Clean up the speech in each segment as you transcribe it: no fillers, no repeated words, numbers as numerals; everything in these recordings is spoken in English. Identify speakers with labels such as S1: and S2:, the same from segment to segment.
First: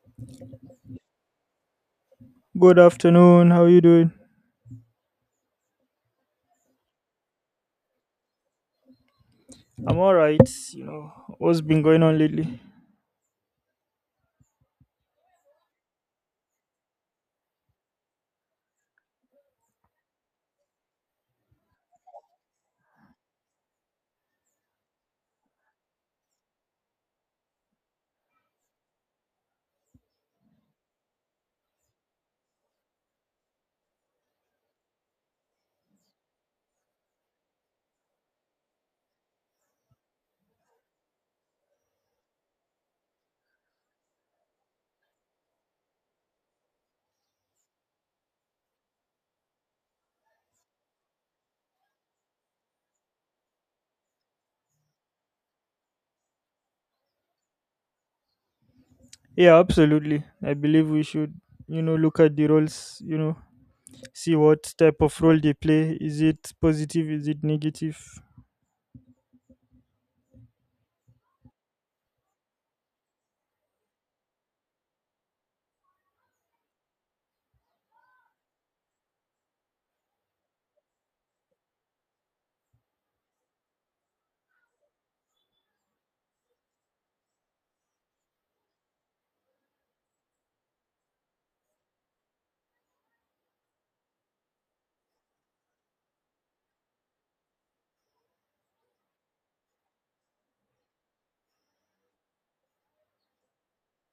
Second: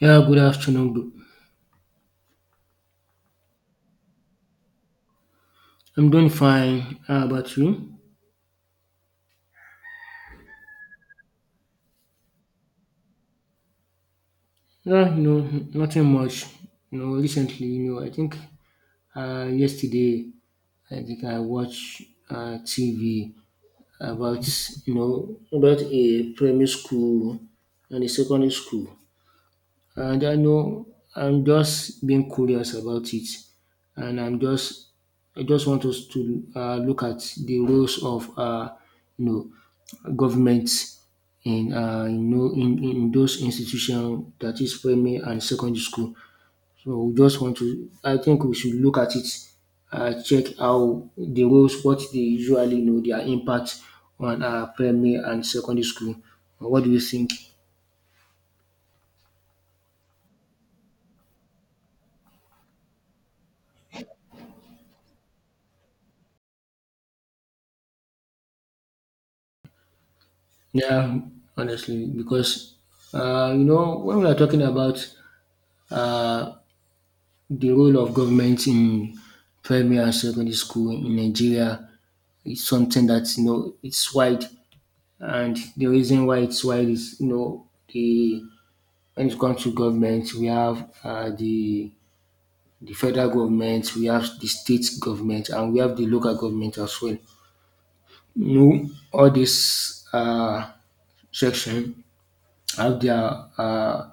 S1: Yeah, good afternoon, bro.
S2: Good afternoon. How you doing?
S1: I'm doing fine. How about you?
S2: I'm all right. You know what's been going on lately?
S1: Yeah, you know, nothing much. You know, recently, I think yesterday, I think I watched TV about, about a primary school and a secondary school. I don't know. I'm just being curious about it, and I just want us to look at the roles of you know, governments in in those institutions, that is primary and secondary school. So we just want to. I think we should look at it, check how the roles, what they usually know, their impact on primary and secondary school. What do you think?
S2: Yeah, absolutely. I believe we should, you know, look at the roles. You know, see what type of role they play. Is it positive? Is it negative?
S1: Yeah, honestly, because you know, when we are talking about uh, the role of government in primary and secondary school in Nigeria, it's something that, you know, it's wide, and the reason why it's wide is, you know, the when it comes to government, we have the federal government, we have the state government, and we have the local government as well. You know, all this section have their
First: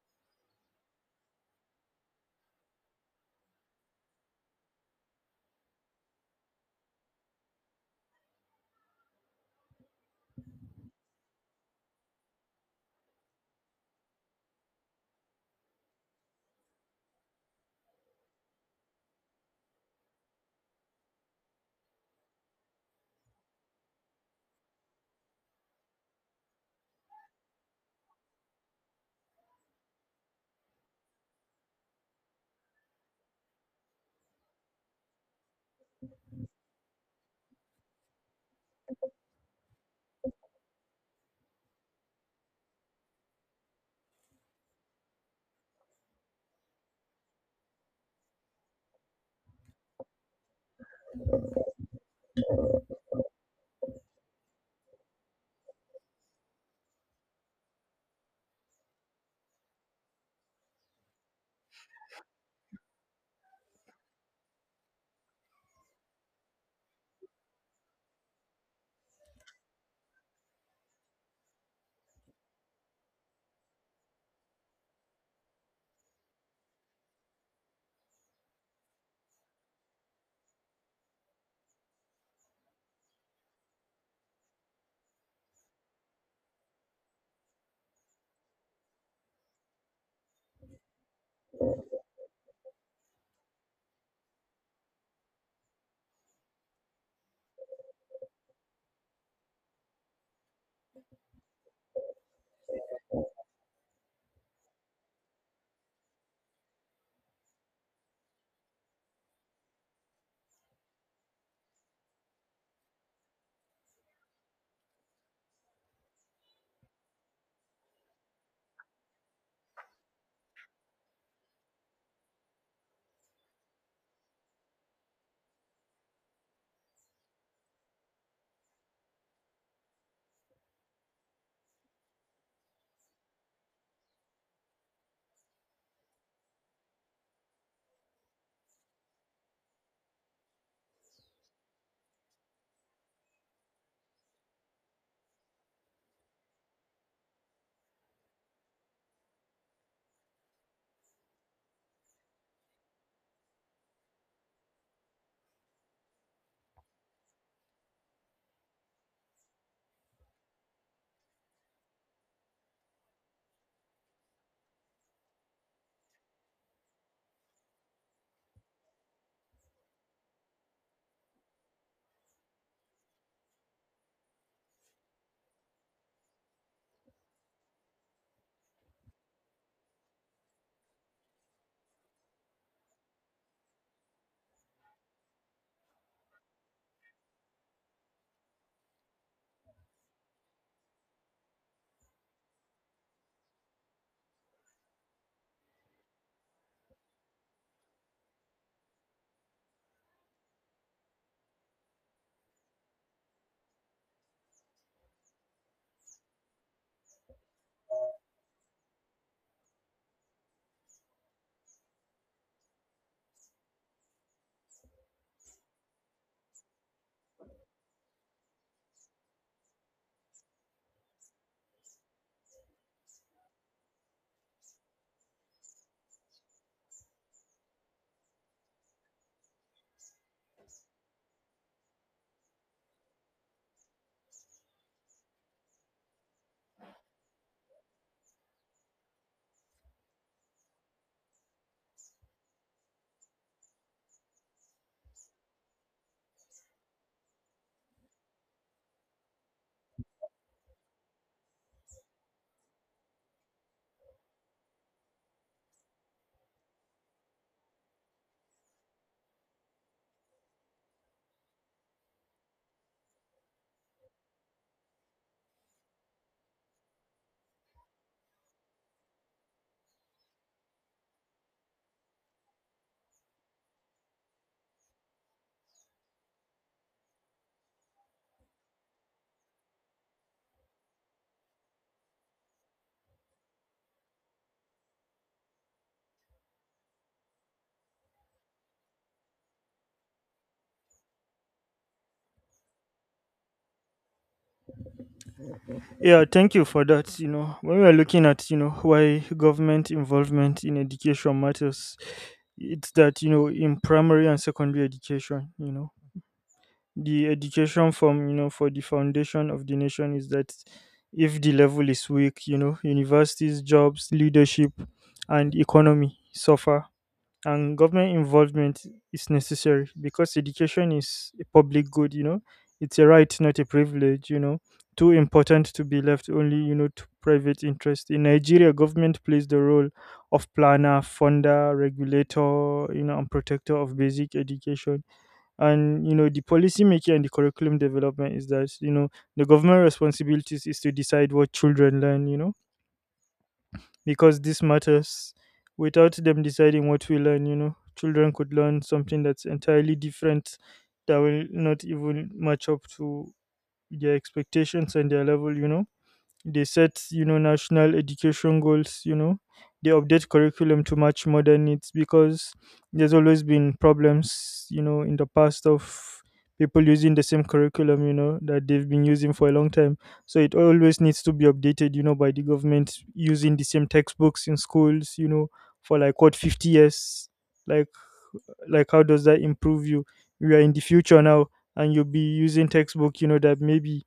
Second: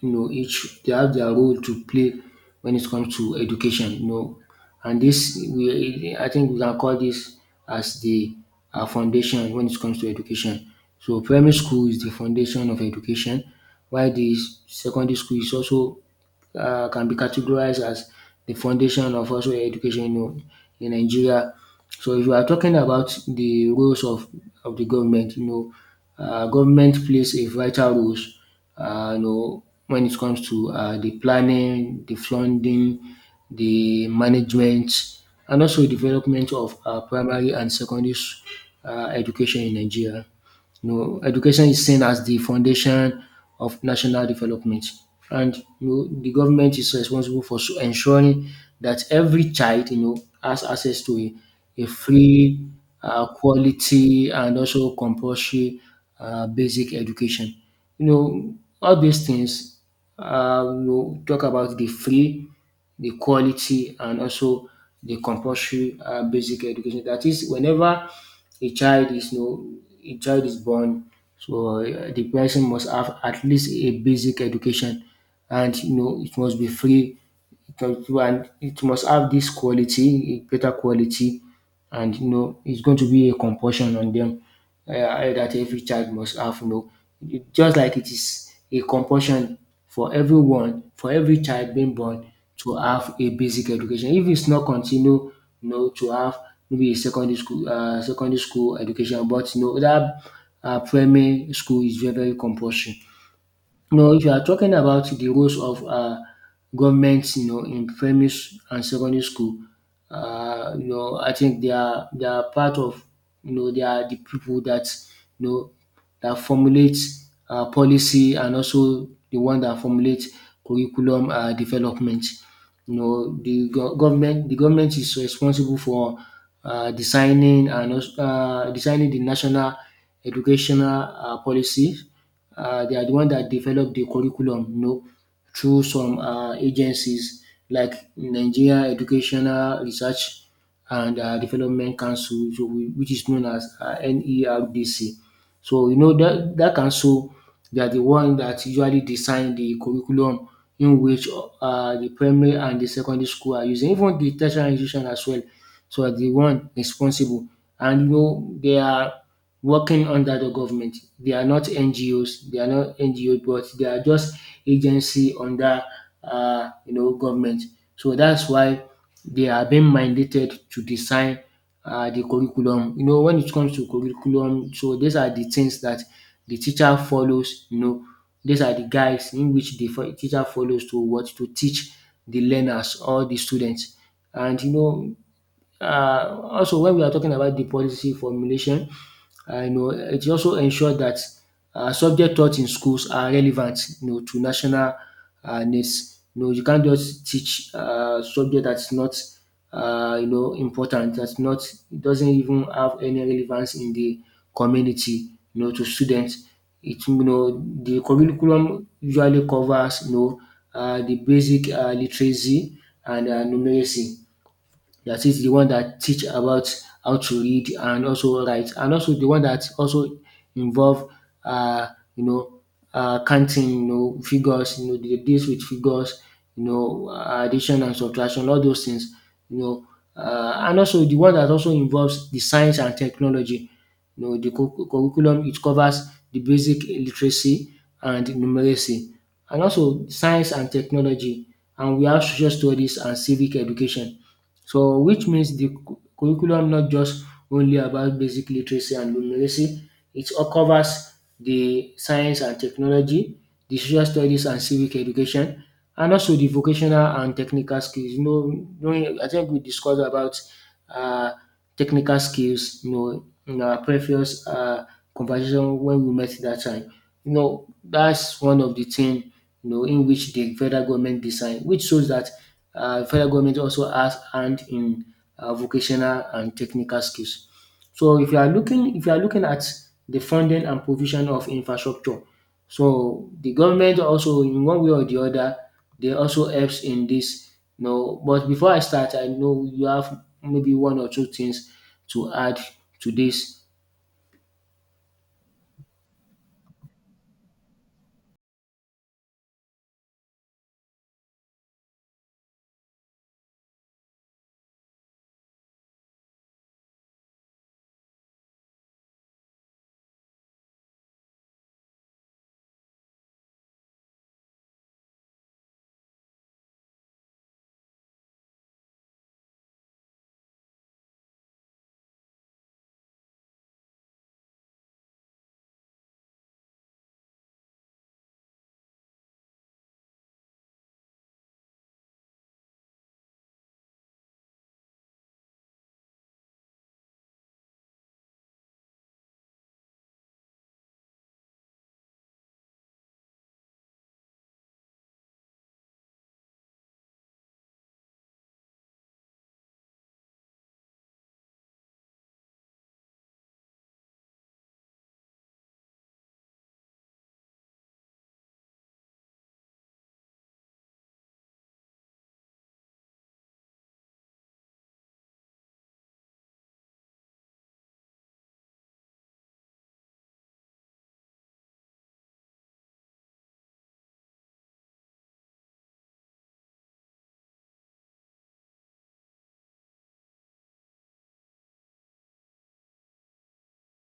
S1: you know, each they have their role to play when it comes to education, you know. And I think we can call this as the foundation when it comes to education. So primary school is the foundation of education, while the secondary school is also can be categorized as the foundation of also education, you know, in Nigeria. So if you are talking about the roles of the government, you know, government plays a vital role, when it comes to the planning, the funding, the management, and also development of primary and education in Nigeria. You know, education is seen as the foundation of national development, and, you know, the government is responsible for ensuring that every child, you know, has access to a free, quality, and also compulsory basic education. You know, all these things, talk about the free, the quality, and also the compulsory basic education. That is, whenever a child is no a child is born, so the person must have at least a basic education, and you know it must be free, and it must have this quality, a better quality, and you know it's going to be a compulsion on them, that every child must have. You know, just like it is a compulsion for everyone, for every child being born, to have a basic education. If it's not continue, you know, to have maybe a secondary school, education, but you know that primary school is very, very compulsory. No, if you are talking about the roles of government, you know, in and secondary school, you know, I think they are part of, you know, they are the people that you know that formulate policy, and also the one that formulate curriculum development. You know, the go- government the government is responsible for designing the national educational policies. They are the one that develop the curriculum, you know, through some agencies like Nigeria Educational Research and Development Council, which is known as NERDC. So you know that council, they are the one that usually design the curriculum in which the primary and the secondary school are using. Even the tertiary institution as well, so are the one responsible, and you know they are working under the government. They are not NGOs, they are not NGO but they are just agency under you know, government. So that's why they are being mandated to design the curriculum. You know, when it comes to curriculum, so these are the things that the teacher follows, you know, these are the guides in which the teacher follows to what to teach the learners or the students. And you know, also when we are talking about the policy formulation, you know, it also ensures that subject taught in schools are relevant, you know, to national needs. You know, you can't just teach subject that's not, you know, important. That's not, it doesn't even have any relevance in the community. You know, to students, it, you know, the curriculum usually covers, you know, the basic literacy and numeracy. That is the one that teach about how to read and also write, and also the one that also involve uh, you know counting, you know, figures, you know, dey deals with figures, you know, addition and subtraction, all those things, you know, and also the one that also involves the science and technology. You know, the cu curriculum, it covers the basic literacy and numeracy, and also science and technology, and we have social studies and civic education. So which means the curriculum not just only about basic literacy and numeracy, it all covers the science and technology, the social studies and civic education, and also the vocational and technical skills. You know, I think we discussed about uh, technical skills, you know, in our previous conversation when we met that time. You know, that's one of the things, you know, in which the federal government design, which shows that federal government also has hand in vocational and technical skills. So if you are looking at the funding and provision of infrastructure, so the government also, in one way or the other, they also helps in this. You know, but before I start, I know you have maybe one or two things to add to this.
S2: Yeah, thank you for that. You know, when we are looking at, you know, why government involvement in education matters, it's that you know in primary and secondary education, you know. The education from you know for the foundation of the nation is that if the level is weak, you know, universities, jobs, leadership and economy suffer, and government involvement is necessary because education is a public good, you know, it's a right, not a privilege, you know, too important to be left only, you know, to private interest. In Nigeria, government plays the role of planner, funder, regulator, you know, and protector of basic education. And you know, the policy making and the curriculum development is that, you know, the government responsibilities is to decide what children learn, you know, because this matters. Without them deciding what we learn, you know, children could learn something that's entirely different, that will not even match up to their expectations and their level, you know. They set, you know, national education goals, you know. They update curriculum to match modern needs, because there's always been problems, you know, in the past of people using the same curriculum, you know, that they've been using for a long time. So it always needs to be updated, you know, by the government. Using the same textbooks in schools, you know, for like what, 50 years, like like how does that improve you? We are in the future now, and you'll be using textbook, you know, that maybe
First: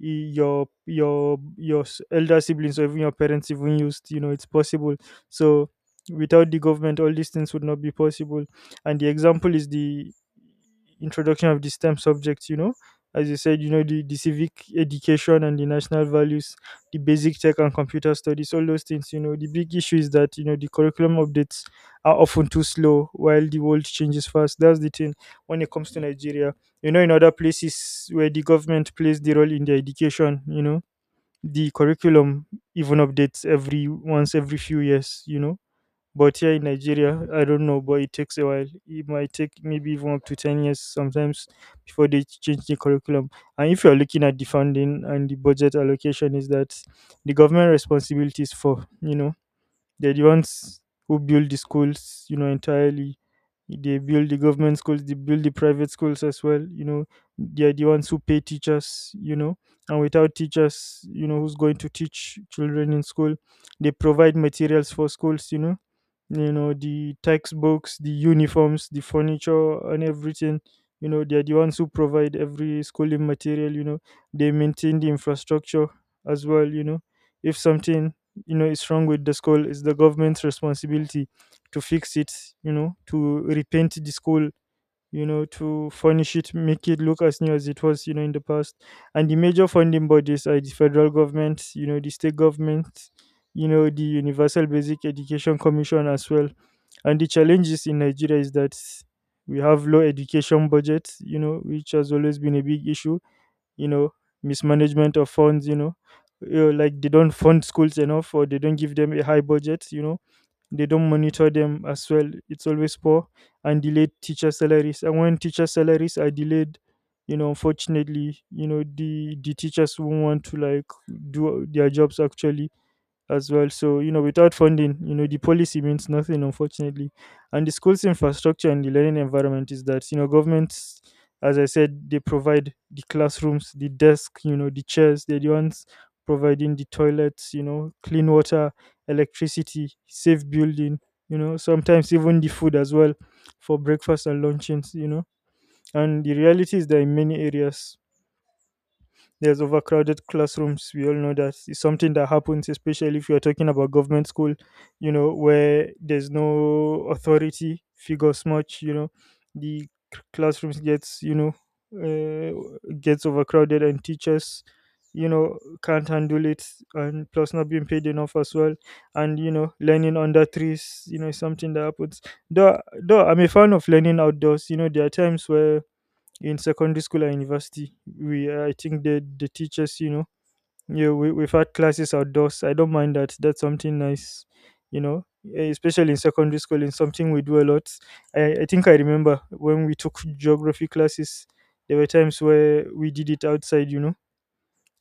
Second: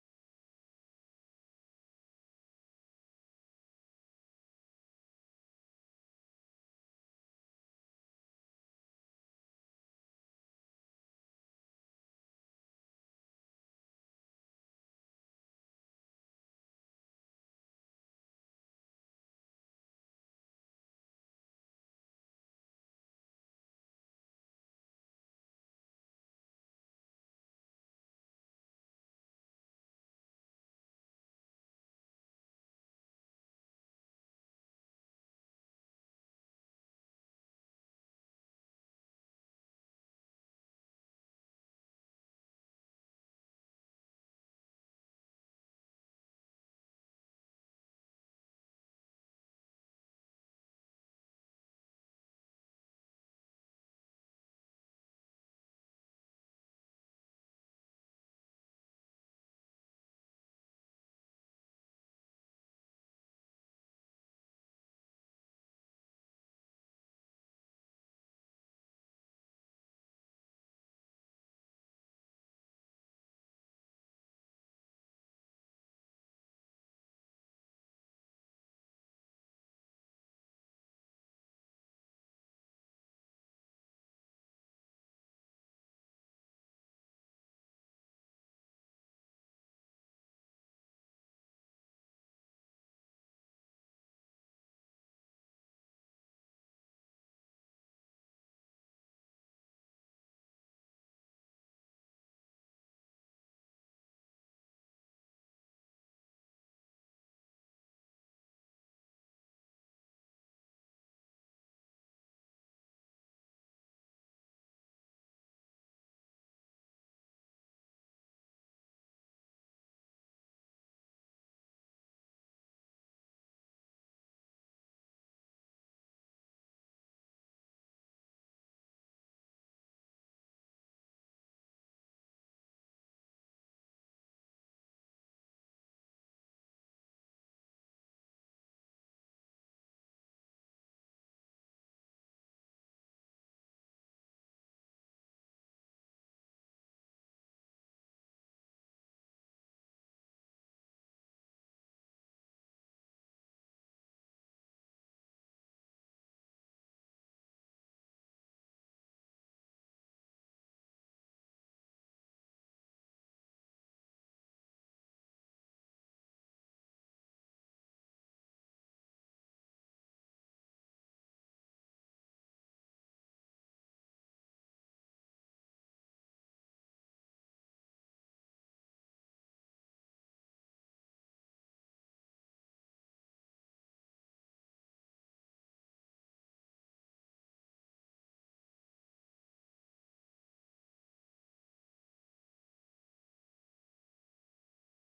S2: your elder siblings or even your parents even used, you know, it's possible. So without the government, all these things would not be possible. And the example is the introduction of the STEM subjects, you know, as you said, you know, the civic education and the national values, the basic tech and computer studies, all those things. You know, the big issue is that, you know, the curriculum updates are often too slow while the world changes fast. That's the thing when it comes to Nigeria. You know, in other places where the government plays the role in their education, you know, the curriculum even updates every once, every few years, you know. But here in Nigeria, I don't know, but it takes a while. It might take maybe even up to 10 years sometimes before they change the curriculum. And if you're looking at the funding and the budget allocation, is that the government responsibilities for, you know, they're the ones who build the schools, you know, entirely. They build the government schools, they build the private schools as well, you know. They're the ones who pay teachers, you know. And without teachers, you know, who's going to teach children in school? They provide materials for schools, you know, you know the textbooks, the uniforms, the furniture, and everything, you know. They're the ones who provide every schooling material, you know. They maintain the infrastructure as well, you know. If something, you know, is wrong with the school, it's the government's responsibility to fix it, you know, to repaint the school, you know, to furnish it, make it look as new as it was, you know, in the past. And the major funding bodies are the federal government, you know, the state government, you know, the Universal Basic Education Commission as well. And the challenges in Nigeria is that we have low education budget, you know, which has always been a big issue, you know, mismanagement of funds, you know, like they don't fund schools enough or they don't give them a high budget, you know, they don't monitor them as well, it's always poor. And delayed teacher salaries, and when teacher salaries are delayed, you know, unfortunately, you know, the teachers won't want to like do their jobs actually as well. So, you know, without funding, you know, the policy means nothing, unfortunately. And the school's infrastructure and the learning environment is that, you know, governments, as I said, they provide the classrooms, the desk, you know, the chairs, they're the ones providing the toilets, you know, clean water, electricity, safe building, you know, sometimes even the food as well for breakfast and luncheons, you know. And the reality is that in many areas, there's overcrowded classrooms. We all know that it's something that happens, especially if you're talking about government school, you know, where there's no authority figures much, you know, the classrooms gets, you know, gets overcrowded, and teachers, you know, can't handle it, and plus not being paid enough as well. And, you know, learning under trees, you know, is something that happens. Though, though I'm a fan of learning outdoors, you know, there are times where in secondary school and university. I think the teachers, you know, yeah, we've had classes outdoors. I don't mind that. That's something nice, you know, eh, especially in secondary school. It's something we do a lot. I think I remember when we took geography classes, there were times where we did it outside, you know,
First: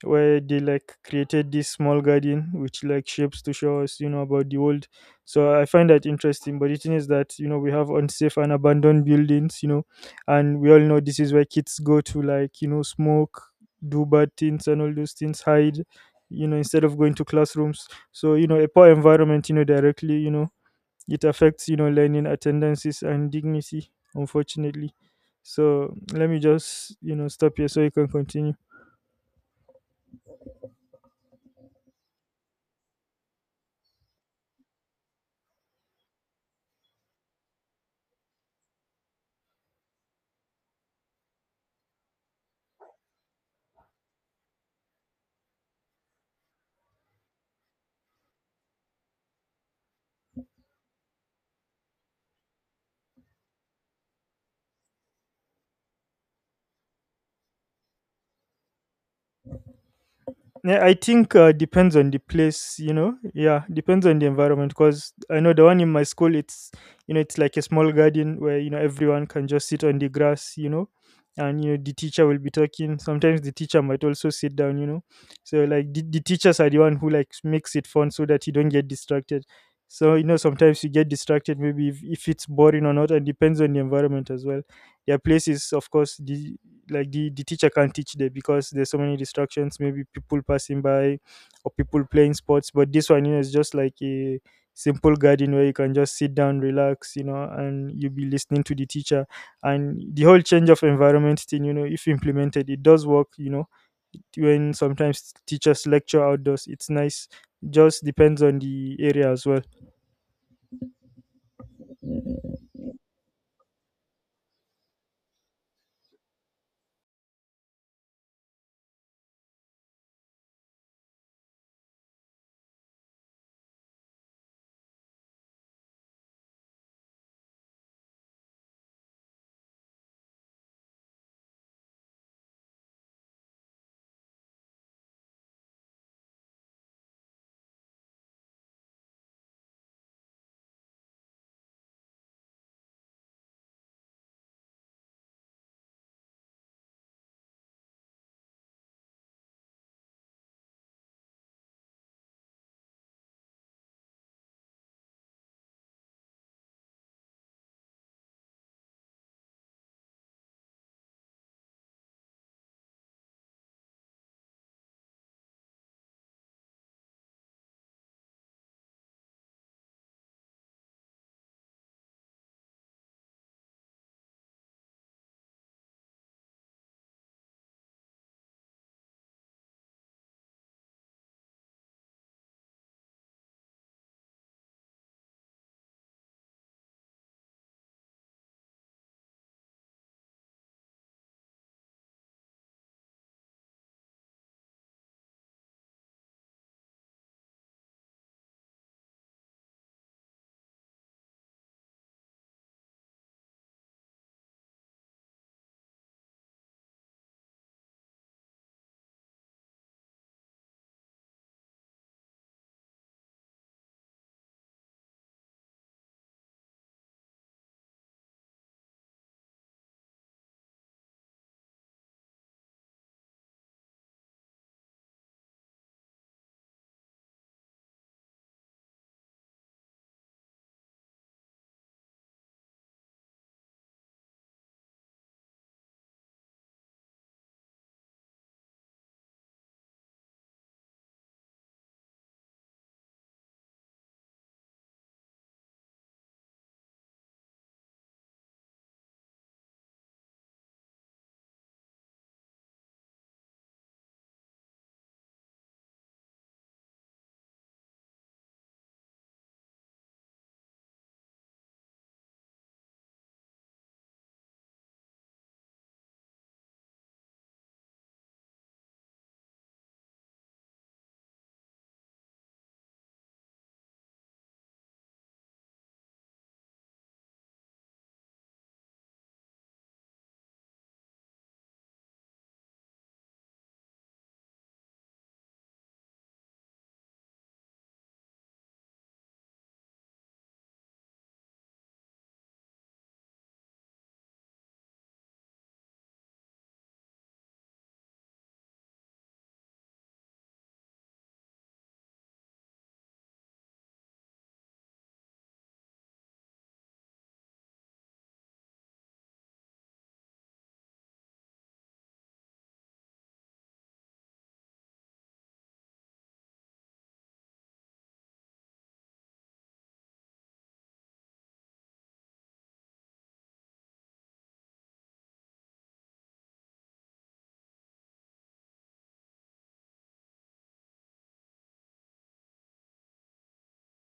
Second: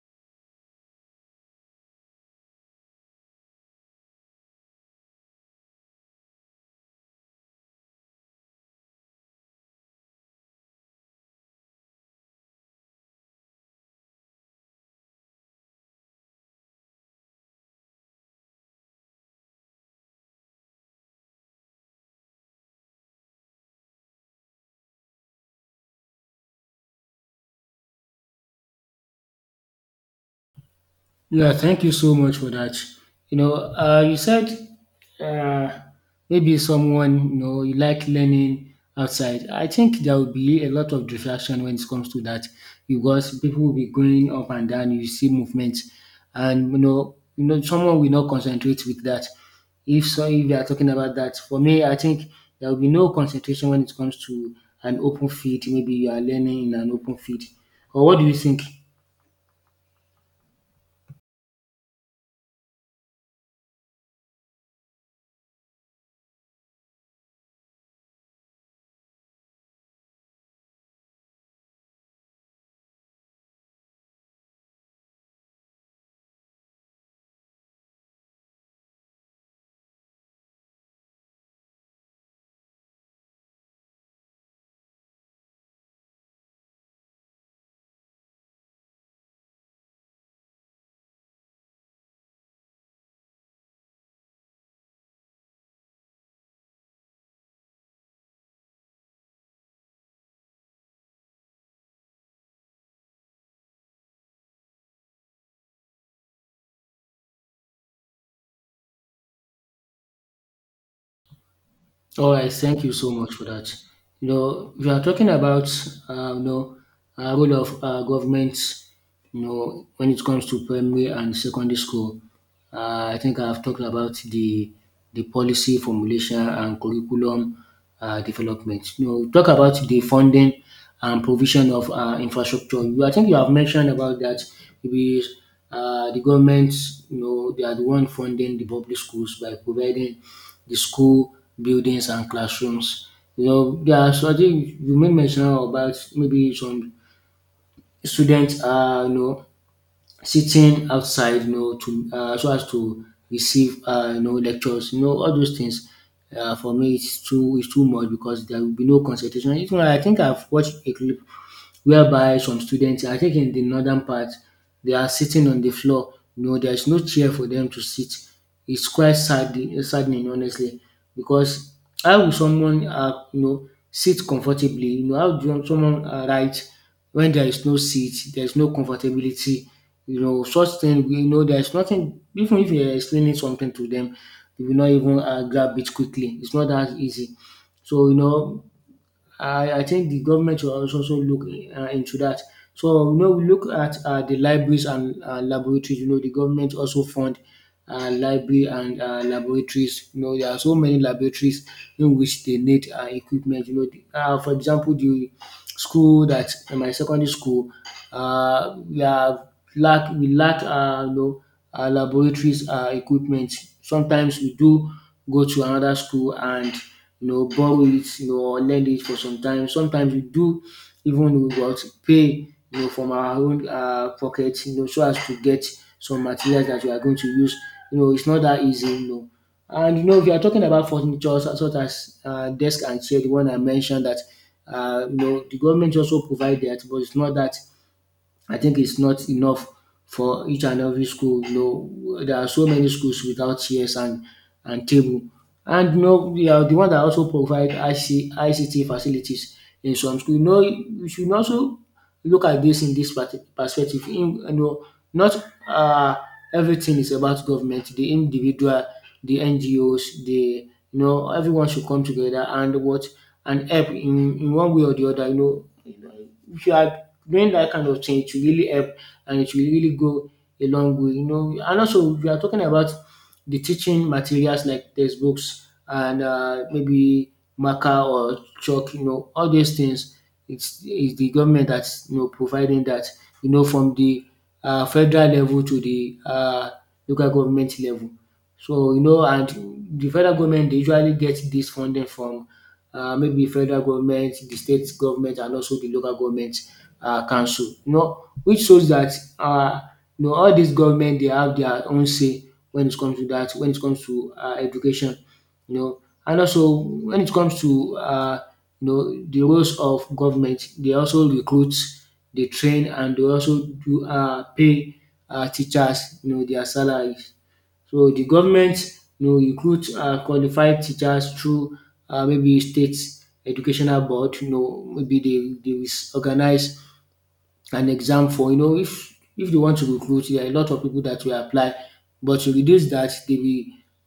S2: where they like created this small garden which like shapes to show us, you know, about the world. So I find that interesting, but the thing is that, you know, we have unsafe and abandoned buildings, you know, and we all know this is where kids go to like, you know, smoke, do bad things, and all those things, hide, you know, instead of going to classrooms. So you know, a poor environment, you know, directly, you know, it affects, you know, learning, attendances and dignity, unfortunately. So let me just, you know, stop here so you can continue.
S1: Yeah, thank you so much for that. You know, you said uh, maybe someone, you know, you like learning outside. I think there will be a lot of distraction when it comes to that, because people will be going up and down, you see movement, and you know, someone will not concentrate with that. If so, if they are talking about that, for me, I think there will be no concentration when it comes to an open field. Maybe you are learning in an open field. Or what do you think?
S2: Yeah, I think depends on the place, you know. Yeah, depends on the environment, because I know the one in my school, it's, you know, it's like a small garden where you know everyone can just sit on the grass, you know, and you know the teacher will be talking. Sometimes the teacher might also sit down, you know. So like the teachers are the one who like makes it fun so that you don't get distracted. So you know sometimes you get distracted, maybe if it's boring or not, and depends on the environment as well. There are places, of course, the, like the teacher can't teach there because there's so many distractions, maybe people passing by or people playing sports. But this one, you know, is just like a simple garden where you can just sit down, relax, you know, and you'll be listening to the teacher. And the whole change of environment thing, you know, if implemented, it does work, you know. When sometimes teachers lecture outdoors, it's nice. Just depends on the area as well.
S1: All right, thank you so much for that. You know, we are talking about uh, you know role of government. You know, when it comes to primary and secondary school, I think I've talked about the policy formulation and curriculum development. You know, talk about the funding and provision of infrastructure. You, I think you have mentioned about that. Maybe the government, you know, they are the one funding the public schools by providing the school buildings and classrooms. You know, there are, so I think you made mention about maybe some students are, you know, sitting outside, you know, to so as to receive you know, lectures. You know, all those things. For me, it's too much because there will be no concentration. Even I think I've watched a clip whereby some students are taking the northern part, they are sitting on the floor. You know, there is no chair for them to sit. It's quite saddening, honestly, because how will someone you know, sit comfortably? You know, how do someone write when there is no seat, there is no comfortability? You know, such thing, we know, there is nothing, even if you're explaining something to them, they will not even grab it quickly. It's not that easy. So, you know, I think the government should also look into that. So you know, we look at the libraries and laboratories. You know, the government also fund library and laboratories. You know, there are so many laboratories in which they need equipment. You know, for example, the school that in my secondary school, we have lack we lack laboratories equipment. Sometimes we do go to another school and, you know, borrow it, you know, or lend it for some time. Sometimes we do even what pay, you know, from our own pocket, you know, so as to get some materials that we are going to use. You know, it's not that easy, you know. And you know, if you are talking about furniture such as desk and chair, the one I mentioned that you know the government also provide that, but it's not that I think it's not enough for each and every school. You know, there are so many schools without chairs and table, and you know we are the one that also provide ICT facilities in some school. You know, you should also look at this in this perspective. In, you know, not uh, everything is about government. The individual, the NGOs, the you know everyone should come together and what and help in one way or the other. You know, if you are doing that kind of thing, it will really help and it will really go a long way, you know. And also, we are talking about the teaching materials like textbooks and maybe marker or chalk, you know, all these things. It's the government that's you know providing that, you know, from the federal level to the local government level. So you know, and the federal government dey usually get dis funding from maybe federal government, the state government, and also the local government council, you know, which shows that um you know all these government they have their own say when it comes to that. When it comes to education, you know. And also when it comes to you know the roles of government, they also recruit, they train, and they also do pay teachers you know their salaries. So the government you know recruit qualified teachers through maybe state educational board, you know, maybe they dey organize an exam for you know if they want to recruit, there are a lot of people that will apply, but to reduce that, they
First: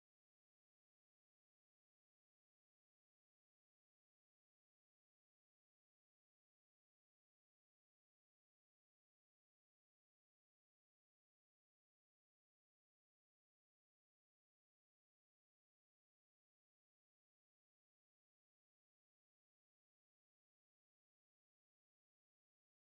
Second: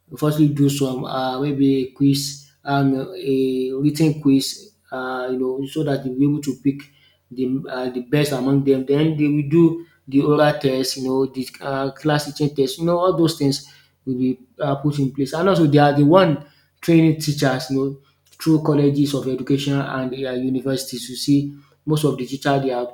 S1: will firstly do some maybe a quiz, a written quiz, you know, so that they will be able to pick the best among them. Then they will do the oral test, you know, the class teaching test, you know, all those things will be put in place. And also they are the one training teachers, you know, through colleges of education and universities. You see, most of the teacher they are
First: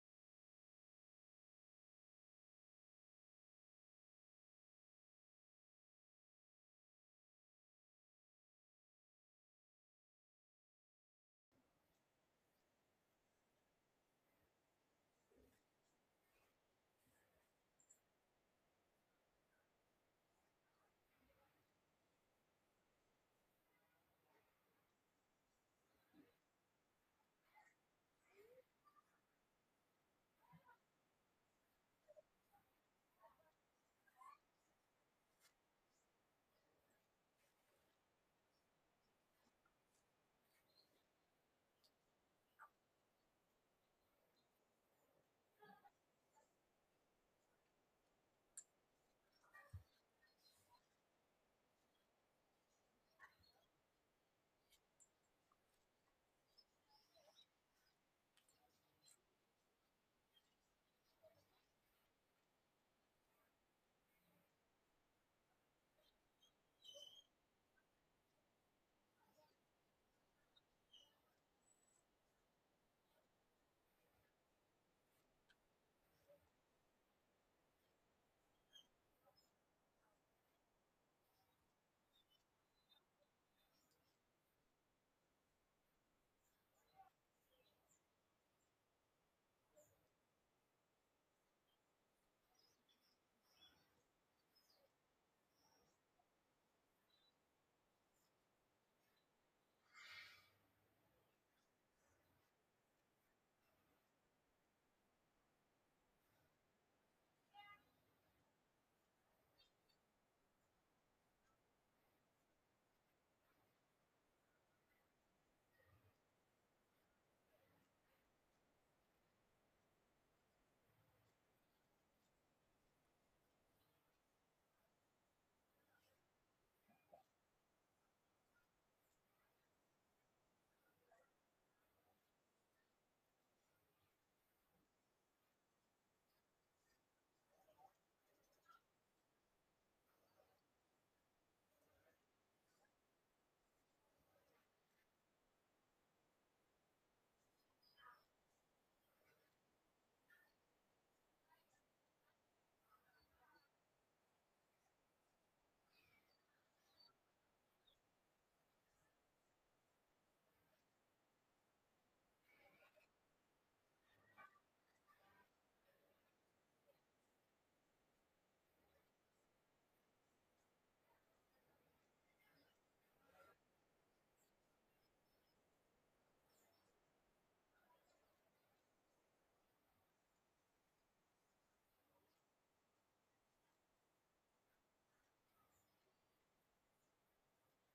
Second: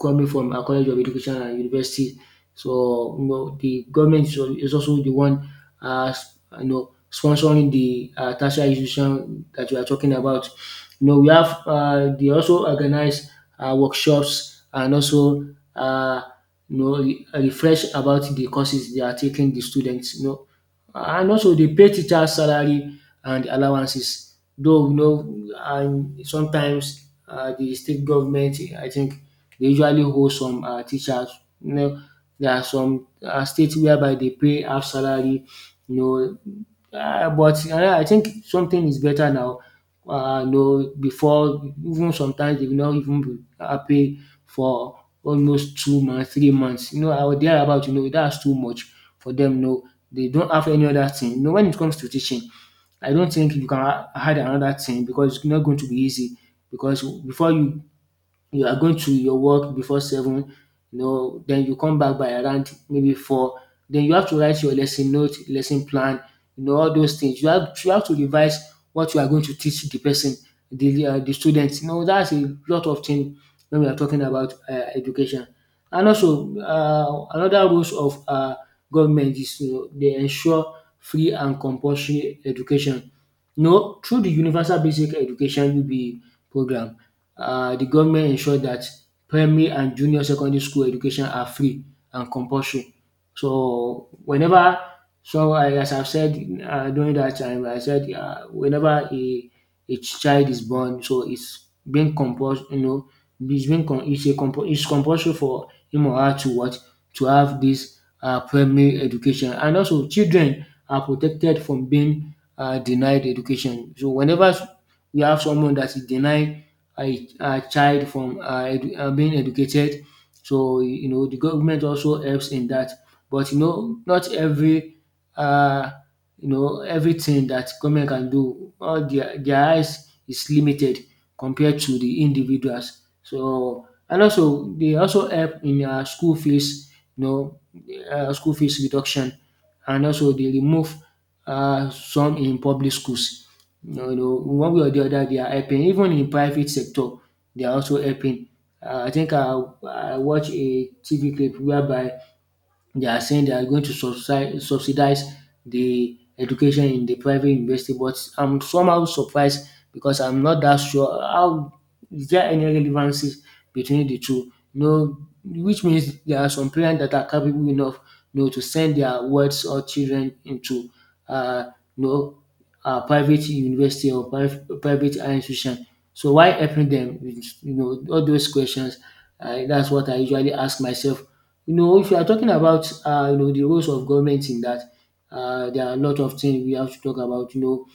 S1: coming from a College of Education and University. So you know the government is is also the one you know sponsoring the tertiary institution that we are talking about. You know we have they also organize workshops and also uh, you know refresh about the courses they are taking the students. You know, and also they pay teachers salary and allowances though, you know. And sometimes the state government, I think they usually hold some teachers. You know, there are some state whereby they pay half salary, you know, but I think something is better now. You know, before, even sometimes they will not even be pay for almost 2 months, 3 months, you know. I was there about, you know, that's too much for them, you know. Dey don't have any other thing. You know, when it comes to teaching, I don't think you can add another thing because it's not going to be easy, because before you you are going to your work before seven, you know, then you come back by around maybe four. Then you have to write your lesson note, lesson plan, you know, all those things. You have to revise what you are going to teach the person, the students. You know, that's a lot of things when we are talking about education. And also, another rules of government is, you know, they ensure free and compulsory education. You know, through the universal basic education UBE program, the government ensure that primary and junior secondary school education are free and compulsory. So whenever, so as I've said, during that time I said, whenever a child is born, so it's being compuls you know, it's being com it's a compu it's compulsory for him or her to what, to have this primary education. And also children are protected from being denied education. So whenever we have someone that is denied a child from being educated. So you know the government also helps in that, but you know not every uh, you know everything that government can do. All their eyes is limited compared to the individuals. So and also they also help in school fees. You know, school fees reduction, and also they remove some in public schools. No, no, one way or the other, they are helping. Even in private sector, they are also helping. I think I watched a TV clip whereby they are saying they are going to subsidize the education in the private university, but I'm somehow surprised because I'm not that sure how, is there any relevances between the two. No, which means there are some parents that are capable enough, you know, to send their wards or children into, uh, you know, a private university or private higher institution. So why helping them? You know, all those questions. That's what I usually ask myself, you know. If you are talking about, you know, the roles of government in that, there are a lot of things we have to talk about. You know,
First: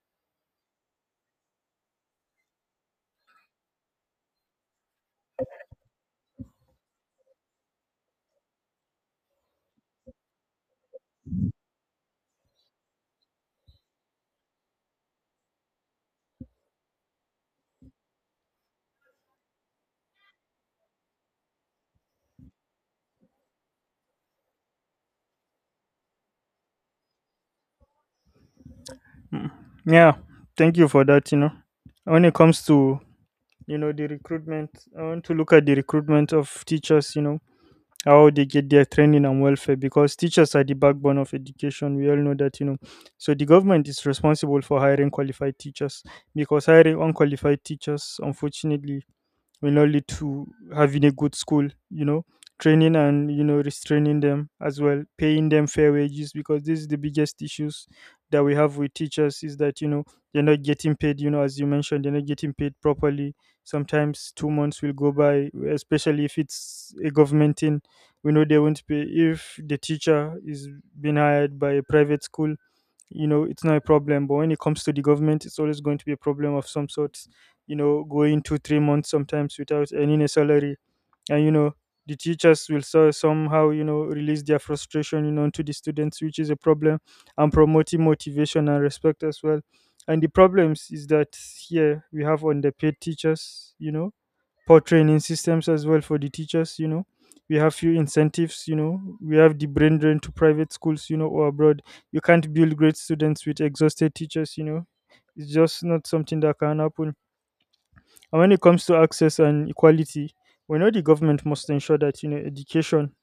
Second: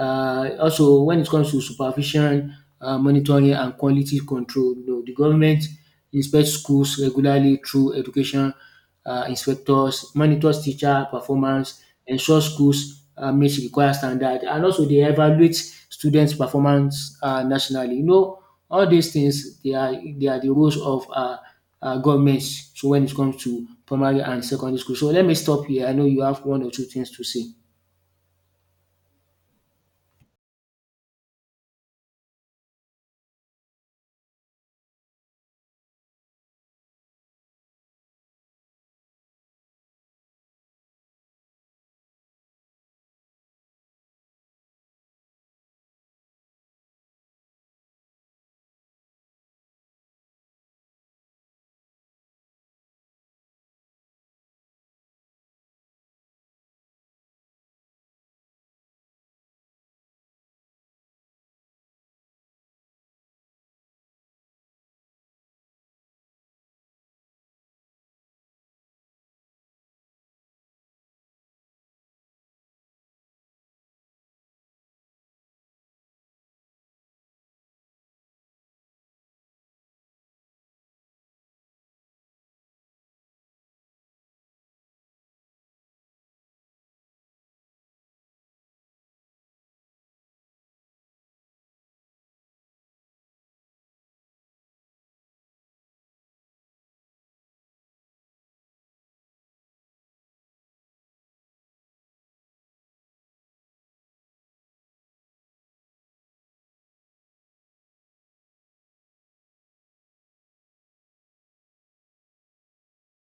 S1: also, when it comes to supervision, monitoring, and quality control, you know, the government inspects schools regularly through education inspectors, monitors teacher performance, ensures schools meet required standard, and also they evaluate students' performance nationally. You know, all these things they are the roles of governments. So when it comes to primary and secondary school, so let me stop here. I know you have one or two things to say.
S2: Mm. Yeah, thank you for that. You know, when it comes to, you know, the recruitment, I want to look at the recruitment of teachers, you know, how they get their training and welfare, because teachers are the backbone of education, we all know that, you know. So the government is responsible for hiring qualified teachers, because hiring unqualified teachers, unfortunately, will not lead to having a good school, you know, training and, you know, restraining them as well, paying them fair wages, because this is the biggest issues that we have with teachers is that, you know, they're not getting paid, you know, as you mentioned, they're not getting paid properly. Sometimes 2 months will go by, especially if it's a government thing. We know they won't pay. If the teacher is being hired by a private school, you know it's not a problem, but when it comes to the government it's always going to be a problem of some sort, you know, going 2, 3 months sometimes without earning a salary. And you know the teachers will, so, somehow you know release their frustration, you know, to the students, which is a problem. And promoting motivation and respect as well. And the problems is that here we have underpaid teachers, you know, poor training systems as well for the teachers, you know. We have few incentives, you know. We have the brain drain to private schools, you know, or abroad. You can't build great students with exhausted teachers, you know. It's just not something that can happen. And when it comes to access and equality, we know the government must ensure that, you know, education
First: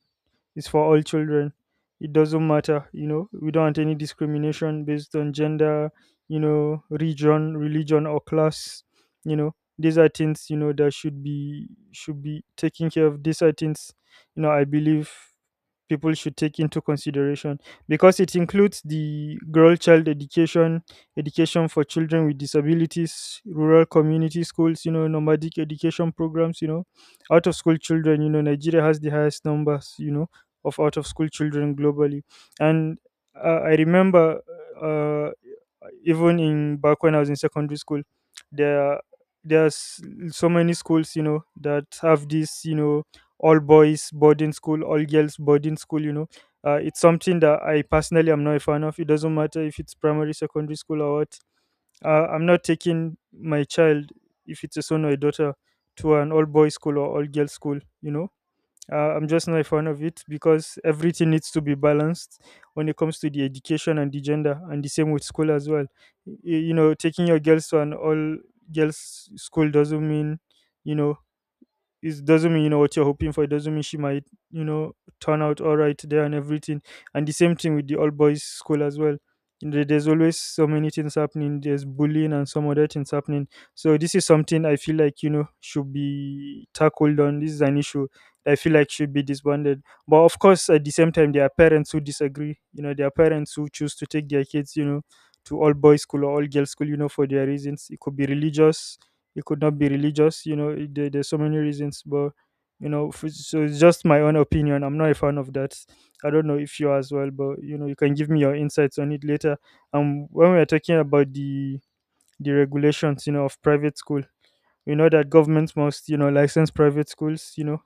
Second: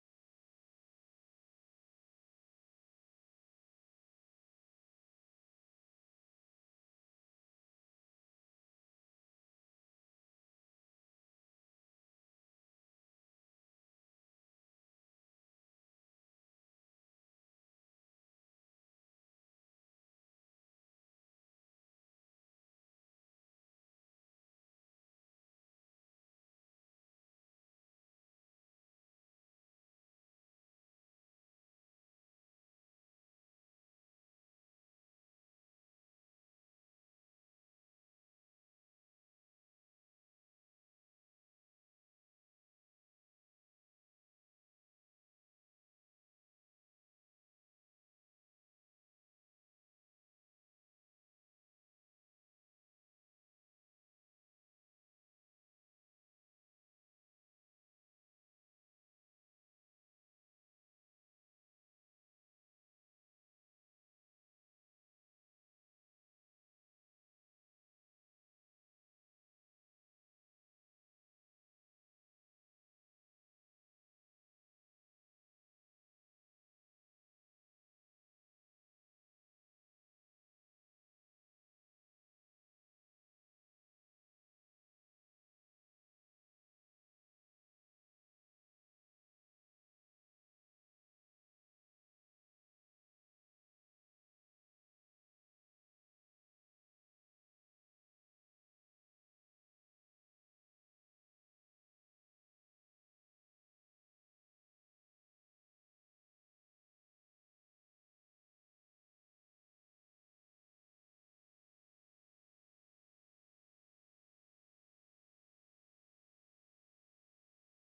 S2: is for all children. It doesn't matter, you know. We don't want any discrimination based on gender, you know, region, religion, or class. You know, these are things you know that should be taken care of. These are things, I believe people should take into consideration because it includes the girl child education, education for children with disabilities, rural community schools, nomadic education programs, out of school children, Nigeria has the highest numbers, of out of school children globally. And I remember, uh, even in back when I was in secondary school, there there's so many schools that have this, all boys boarding school, all girls boarding school. It's something that I personally am not a fan of. It doesn't matter if it's primary, secondary school, or what. I'm not taking my child, if it's a son or a daughter, to an all boys school or all girls school. I'm just not a fan of it because everything needs to be balanced when it comes to the education and the gender, and the same with school as well. Taking your girls to an all girls school doesn't mean, you know, it doesn't mean what you're hoping for. It doesn't mean she might, you know turn out all right there and everything. And the same thing with the all boys school as well. There's always so many things happening. There's bullying and some other things happening. So this is something I feel like, should be tackled on. This is an issue I feel like should be disbanded. But of course, at the same time, there are parents who disagree. There are parents who choose to take their kids, to all boys school or all girls school, for their reasons. It could be religious, it could not be religious, there's so many reasons. But so it's just my own opinion. I'm not a fan of that. I don't know if you are as well, but you can give me your insights on it later. When we are talking about the regulations, of private school, we know that governments must, license private schools,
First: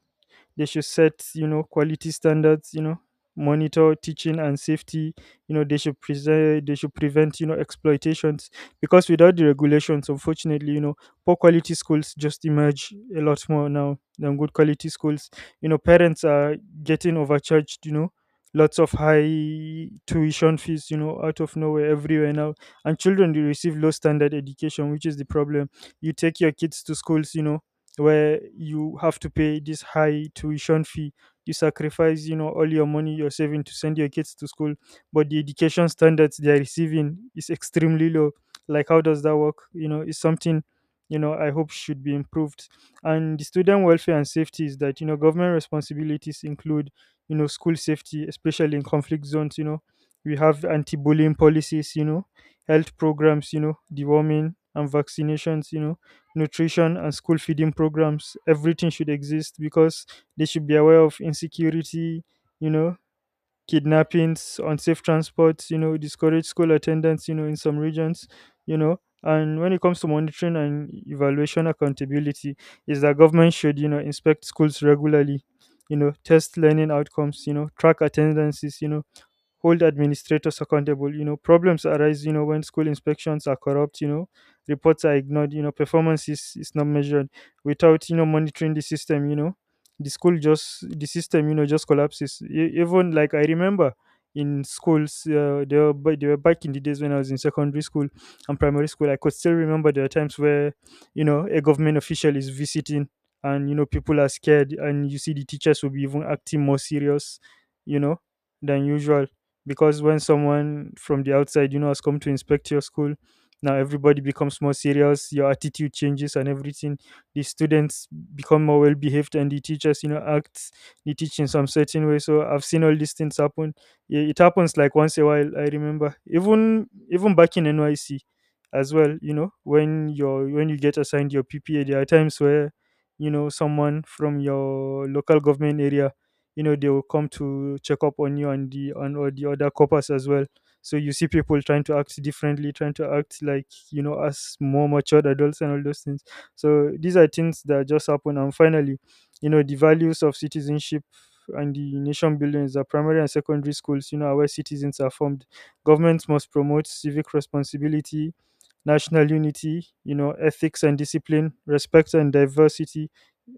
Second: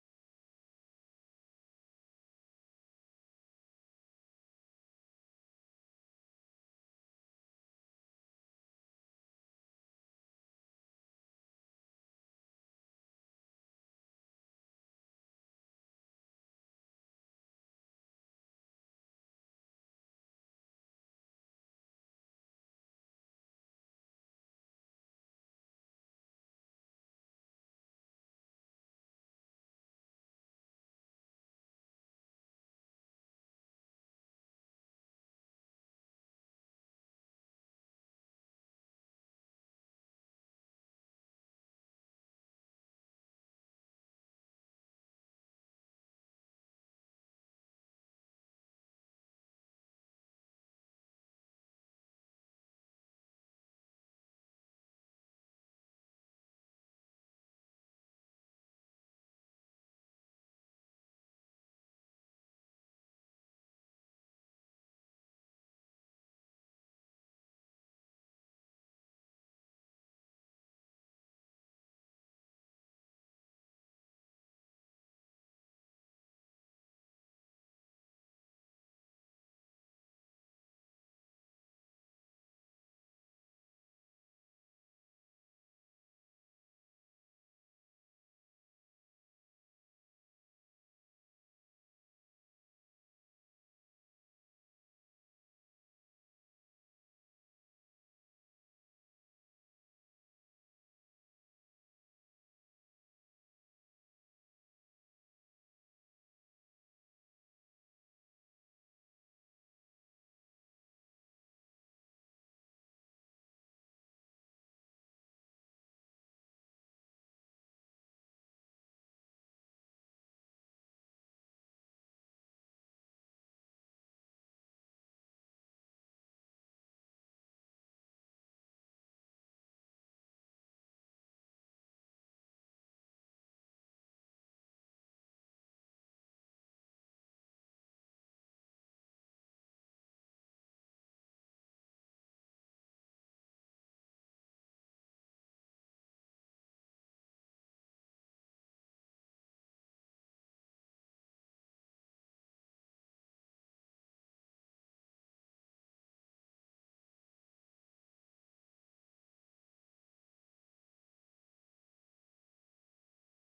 S2: they should set, quality standards, monitor teaching and safety. They should prevent, exploitations, because without the regulations, unfortunately, poor quality schools just emerge a lot more now than good quality schools. Parents are getting overcharged, lots of high tuition fees, out of nowhere, everywhere now. And children, they receive low standard education, which is the problem. You take your kids to schools, where you have to pay this high tuition fee. You sacrifice, all your money you're saving to send your kids to school, but the education standards they are receiving is extremely low. Like, how does that work? It's something, I hope, should be improved. And the student welfare and safety is that, government responsibilities include, school safety, especially in conflict zones. We have anti-bullying policies, health programs, deworming and vaccinations, nutrition and school feeding programs. Everything should exist because they should be aware of insecurity, you know kidnappings, unsafe transports, discourage school attendance, in some regions. And when it comes to monitoring and evaluation accountability, is that government should, inspect schools regularly, test learning outcomes, track attendances, hold administrators accountable. Problems arise, when school inspections are corrupt, reports are ignored, performance is not measured. Without, monitoring the system, the system just collapses. Even like, I remember, in schools, they were, back in the days when I was in secondary school and primary school, I could still remember there are times where, a government official is visiting, and people are scared, and you see the teachers will be even acting more serious, you know than usual, because when someone from the outside, has come to inspect your school, now everybody becomes more serious, your attitude changes and everything. The students become more well behaved, and the teachers, act, they teach in some certain way. So I've seen all these things happen. Yeah, it happens like once a while. I remember, even back in NYC as well, when you're, when you get assigned your PPA, there are times where, someone from your local government area, they will come to check up on you and the on all the other coppers as well. So you see people trying to act differently, trying to act like, as more matured adults and all those things. So these are things that just happen. And finally, the values of citizenship and the nation building is that primary and secondary schools, are where citizens are formed. Governments must promote civic responsibility, national unity, ethics and discipline, respect and diversity.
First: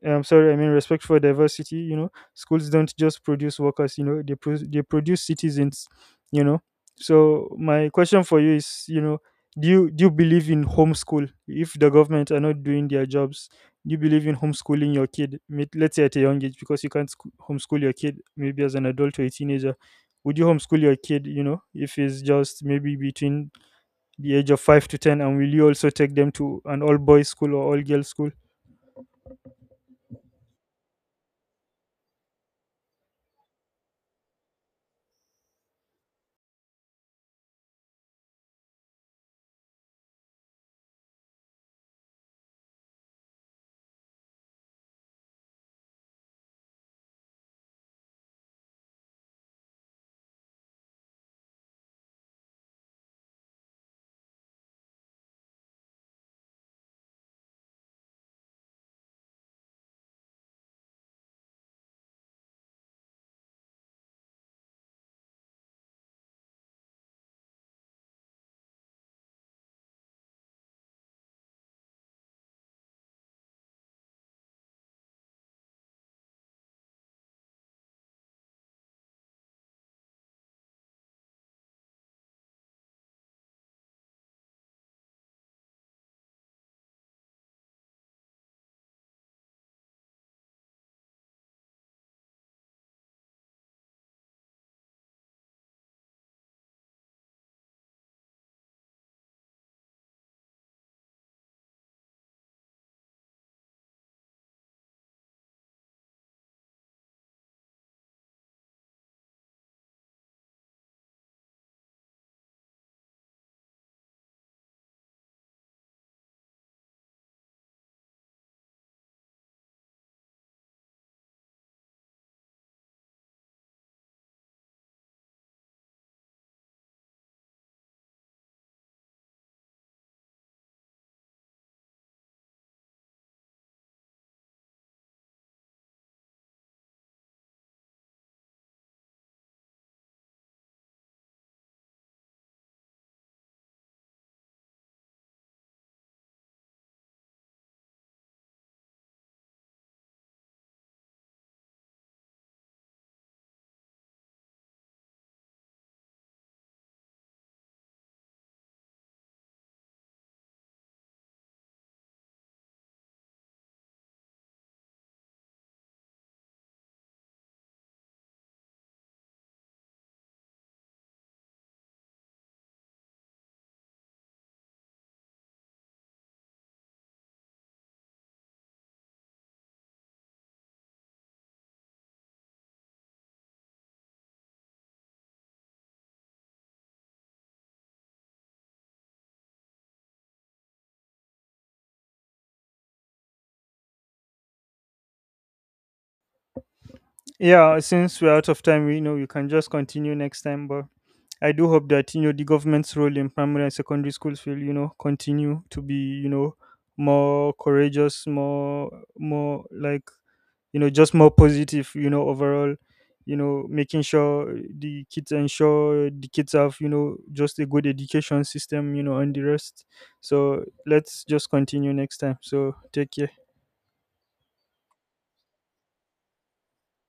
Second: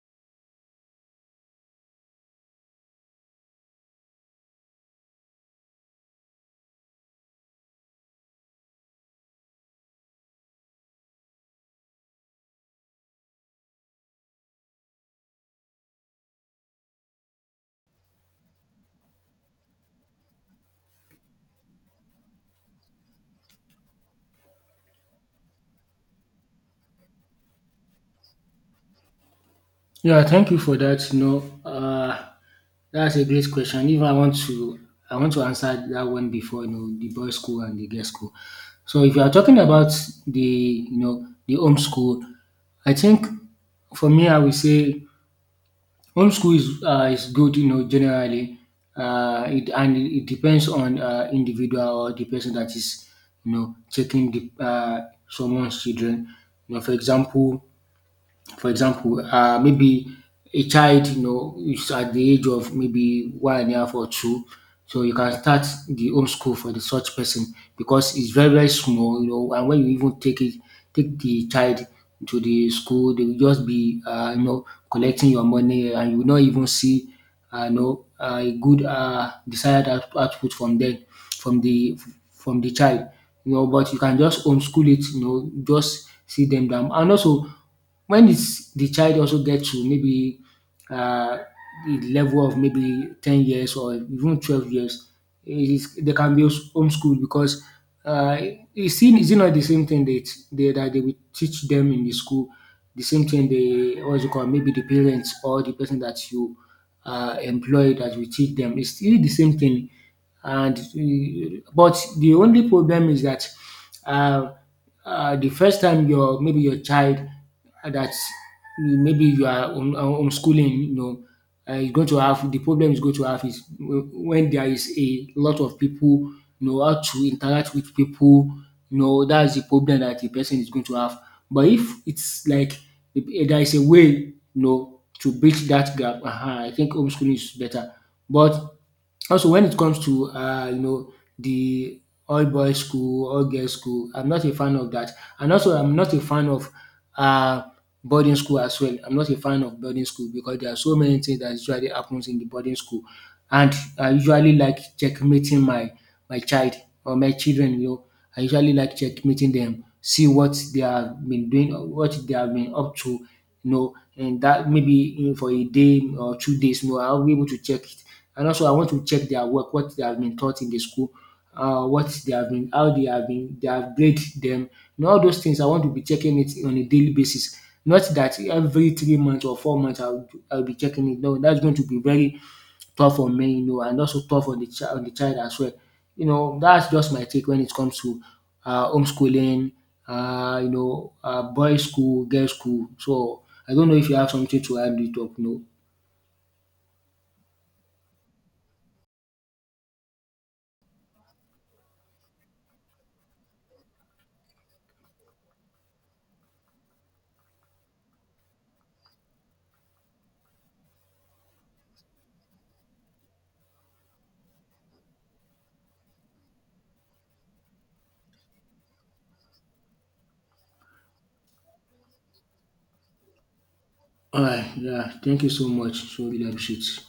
S2: I'm sorry, I mean respect for diversity. You know, schools don't just produce workers. You know, they they produce citizens. You know, so my question for you is, do you believe in homeschool? If the government are not doing their jobs, do you believe in homeschooling your kid? Let's say at a young age, because you can't homeschool your kid maybe as an adult or a teenager. Would you homeschool your kid, if it's just maybe between the age of 5 to 10, and will you also take them to an all boys school or all girls school?
S1: Yeah, thank you for that. You know, that's a great question. If I want to, I want to answer that one before you know the boys' school and the girls' school. So if you are talking about the you know the homeschool, I think for me I would say homeschool is good. You know, generally, it and it depends on individual or the person that is you know taking the someone's children. You know, for example, maybe a child, you know, is at the age of maybe one and a half or two, so you can start the homeschool for the such person because it's very small, you know. And when you even take it, take the child to the school, they will just be, you know, collecting your money, and you will not even see no, a good desired output from them, from the from the child. You know, but you can just homeschool it. You know, just sit them down. And also, the child also gets to maybe uh, the level of maybe 10 years or even 12 years, it is they can be homeschooled because uh, is it not the same thing that that they will teach them in the school? The same thing they, what is it called? Maybe the parents or the person that you employ that will teach them. It's still the same thing, and but the only problem is that uh, the first time your, maybe your child that maybe you are homeschooling, you know, is going to have the problem, is going to have is when there is a lot of people, you know, how to interact with people. You know, that's the problem that the person is going to have, but if it's like if there is a way, you know, to bridge that gap, uh-huh, I think homeschooling is better. But also, when it comes to you know the all boys school, all girls school, I'm not a fan of that. And also I'm not a fan of uh, boarding school as well. I'm not a fan of boarding school because there are so many things that usually happens in the boarding school, and I usually like checkmating my my child or my children. You know, I usually like checkmating them, see what they have been doing, or what they have been up to. You know, and that maybe, you know, for a day or 2 days, you know, I'll be able to check. And also, I want to check their work, what they have been taught in the school, what they have been, how they have been, they have grade them. You know, all those things, I want to be checking it on a daily basis. Not that every 3 months or 4 months I'll be checking it. No, that's going to be very tough on me, you know, and also tough on the child as well. You know, that's just my take when it comes to homeschooling, you know, boys school, girls school. So I don't know if you have something to add it up, no.
S2: Yeah, since we're out of time, we know you can just continue next time. But I do hope that, the government's role in primary and secondary schools will, continue to be, more courageous, more, just more positive, overall, making sure, the kids ensure the kids have, just a good education system, and the rest. So let's just continue next time. So take care.
S1: Alright, yeah, thank you so much. So really appreciate.